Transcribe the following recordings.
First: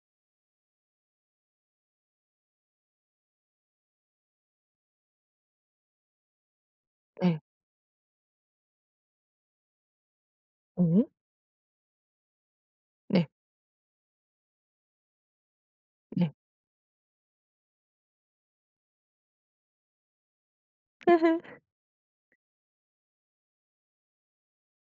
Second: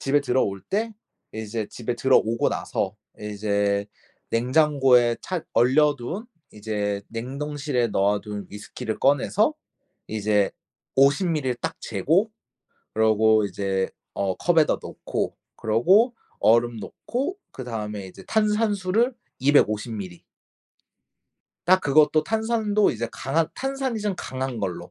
집에 들어올 때 이제 집에 들어오고 나서 이제 냉장고에 차 얼려둔 이제 네. 냉동실에 넣어둔 위스키를 꺼내서 이제 오. 50 밀리를 딱 재고 네. 그러고 이제 어 컵에다 넣고 그러고 네. 얼음 넣고 그다음에 이제 탄산수를 250 밀리. 딱 그것도 탄산도 이제 강한 탄산이 좀 강한 걸로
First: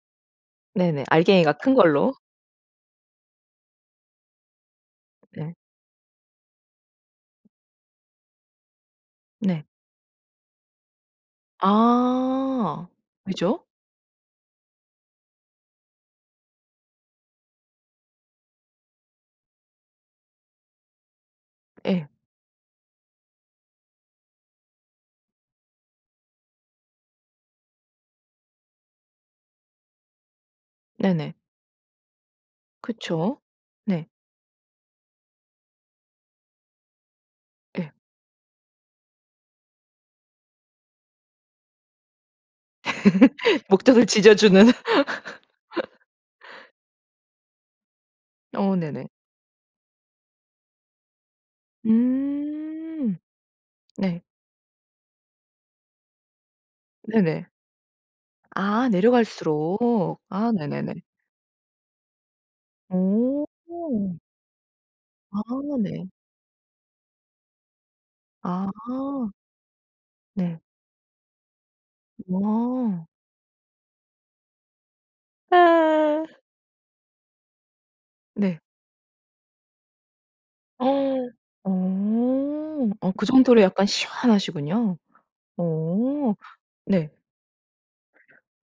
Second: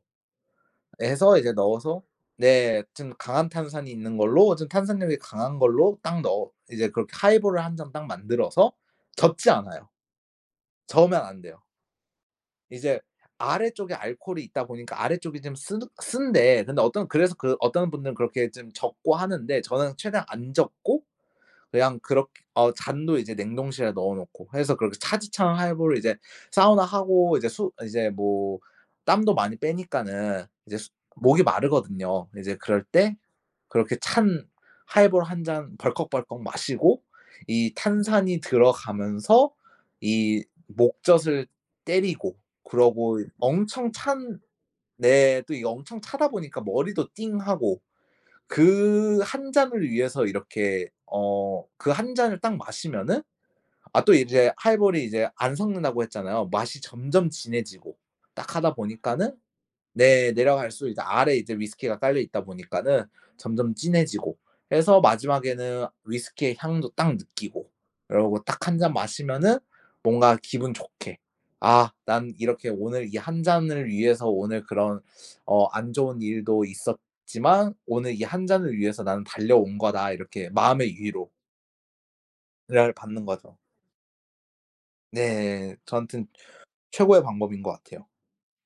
네네. 예 해서 이제 알갱이가 큰 넣어서 걸로. 네 좀 강한 탄산이 있는 걸로 좀 탄산력이 네. 강한 걸로 딱 넣어 이제 그렇게 하이볼을 1 잔 딱 만들어서 젓지 네. 않아요. 저으면 안 돼요. 아. 이제 그죠. 아래쪽에 알코올이 있다 보니까 아래쪽이 좀 쓰는 쓴데 근데 어떤 그래서 그 어떤 분들은 그렇게 좀 젓고 하는데 저는 최대한 안 젓고 그냥 예. 그렇 어 잔도 이제 냉동실에 넣어 놓고 해서 그렇게 차디찬 하이볼을 이제 사우나하고 이제 수 이제 뭐 땀도 많이 빼니까는 이제 수 네네. 목이 마르거든요. 이제 그럴 때 그쵸. 그렇게 네. 찬 하이볼 1 잔 벌컥벌컥 마시고 이 예. 탄산이 들어가면서 이 목젖을 때리고 그러고 이 엄청 목젖을 찬 지져주는. 네 또 이게 엄청 차다 보니까 머리도 띵하고. 어 네네. 그 1 잔을 위해서 이렇게 어 그 1 잔을 딱 음. 마시면은 아 또 네. 이제 하이볼이 이제 안 섞는다고 했잖아요. 맛이 점점 네네. 진해지고 딱 하다 아 보니까는 내려갈수록. 네 아 내려갈수록 네네네. 이제 아래 이제 위스키가 깔려있다 보니까는 오. 점점 진해지고. 그래서 아 마지막에는 네. 위스키의 향도 딱 느끼고. 이러고 딱 1 잔 아. 마시면은 뭔가 네. 기분 좋게 '아 난 이렇게 와. 오늘 이 1 잔을 위해서 오늘 그런 어 안 좋은 아. 일도 있었지만 오늘 이 1 네. 잔을 위해서 나는 달려온 거다.' 이렇게 마음의 어. 위로 를 어 받는 그 거죠. 정도로 약간 시원하시군요. 네 저한테는 어. 네. 최고의 방법인 것 같아요.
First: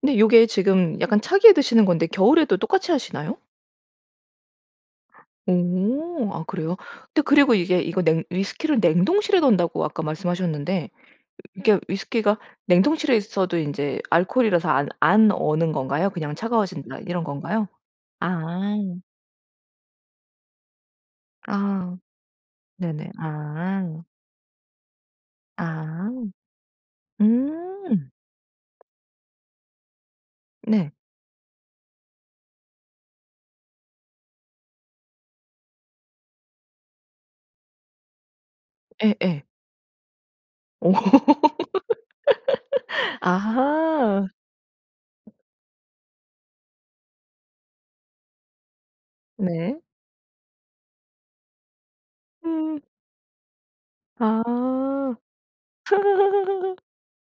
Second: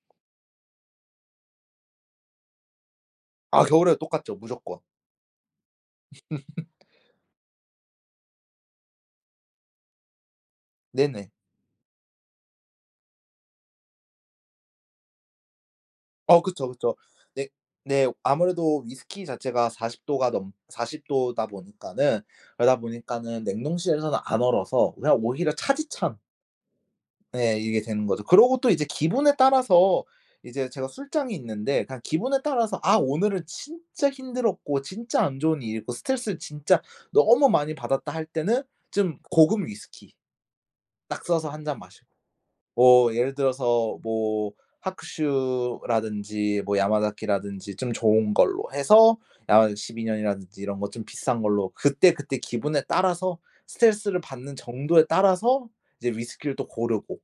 근데 요게 지금 약간 차게 드시는 건데 겨울에도 똑같이 하시나요? 아 겨울에도 똑같죠 무조건. 오. 아 그래요? 근데 그리고 이게 이거 냉 위스키를 냉동실에 넣는다고 아까 말씀하셨는데 으 네네. 이게 위스키가 냉동실에 있어도 인제 알코올이라서 안 안 어는 건가요? "그냥 어 그쵸, 그쵸. 차가워진다." 이런 네. 건가요? 네. 아. 아무래도 위스키 자체가 40 도가 넘 40 도다 아. 보니까는 그러다 네네. 보니까는 아. 냉동실에서는 안 얼어서 그냥 오히려 아. 차디찬 예 이게 되는 음. 거죠. 그러고 또 이제 기분에 따라서 이제 제가 네. 술장이 있는데 그냥 기분에 따라서 아 오늘은 진짜 힘들었고 진짜 안 좋은 일이 있고 스트레스를 진짜 너무 많이 받았다 할 때는 좀 예예. 고급 위스키 오. 딱 써서 1 잔 마시고. 뭐 예를 들어서 아하. 뭐 하쿠슈라든지 뭐 야마자키라든지 좀 좋은 걸로 해서 야마자키 네. 12 년이라든지 이런 거 좀 비싼 걸로 그때그때 음. 기분에 따라서 스트레스를 받는 정도에 아. 따라서 이제 위스키를 또 고르고.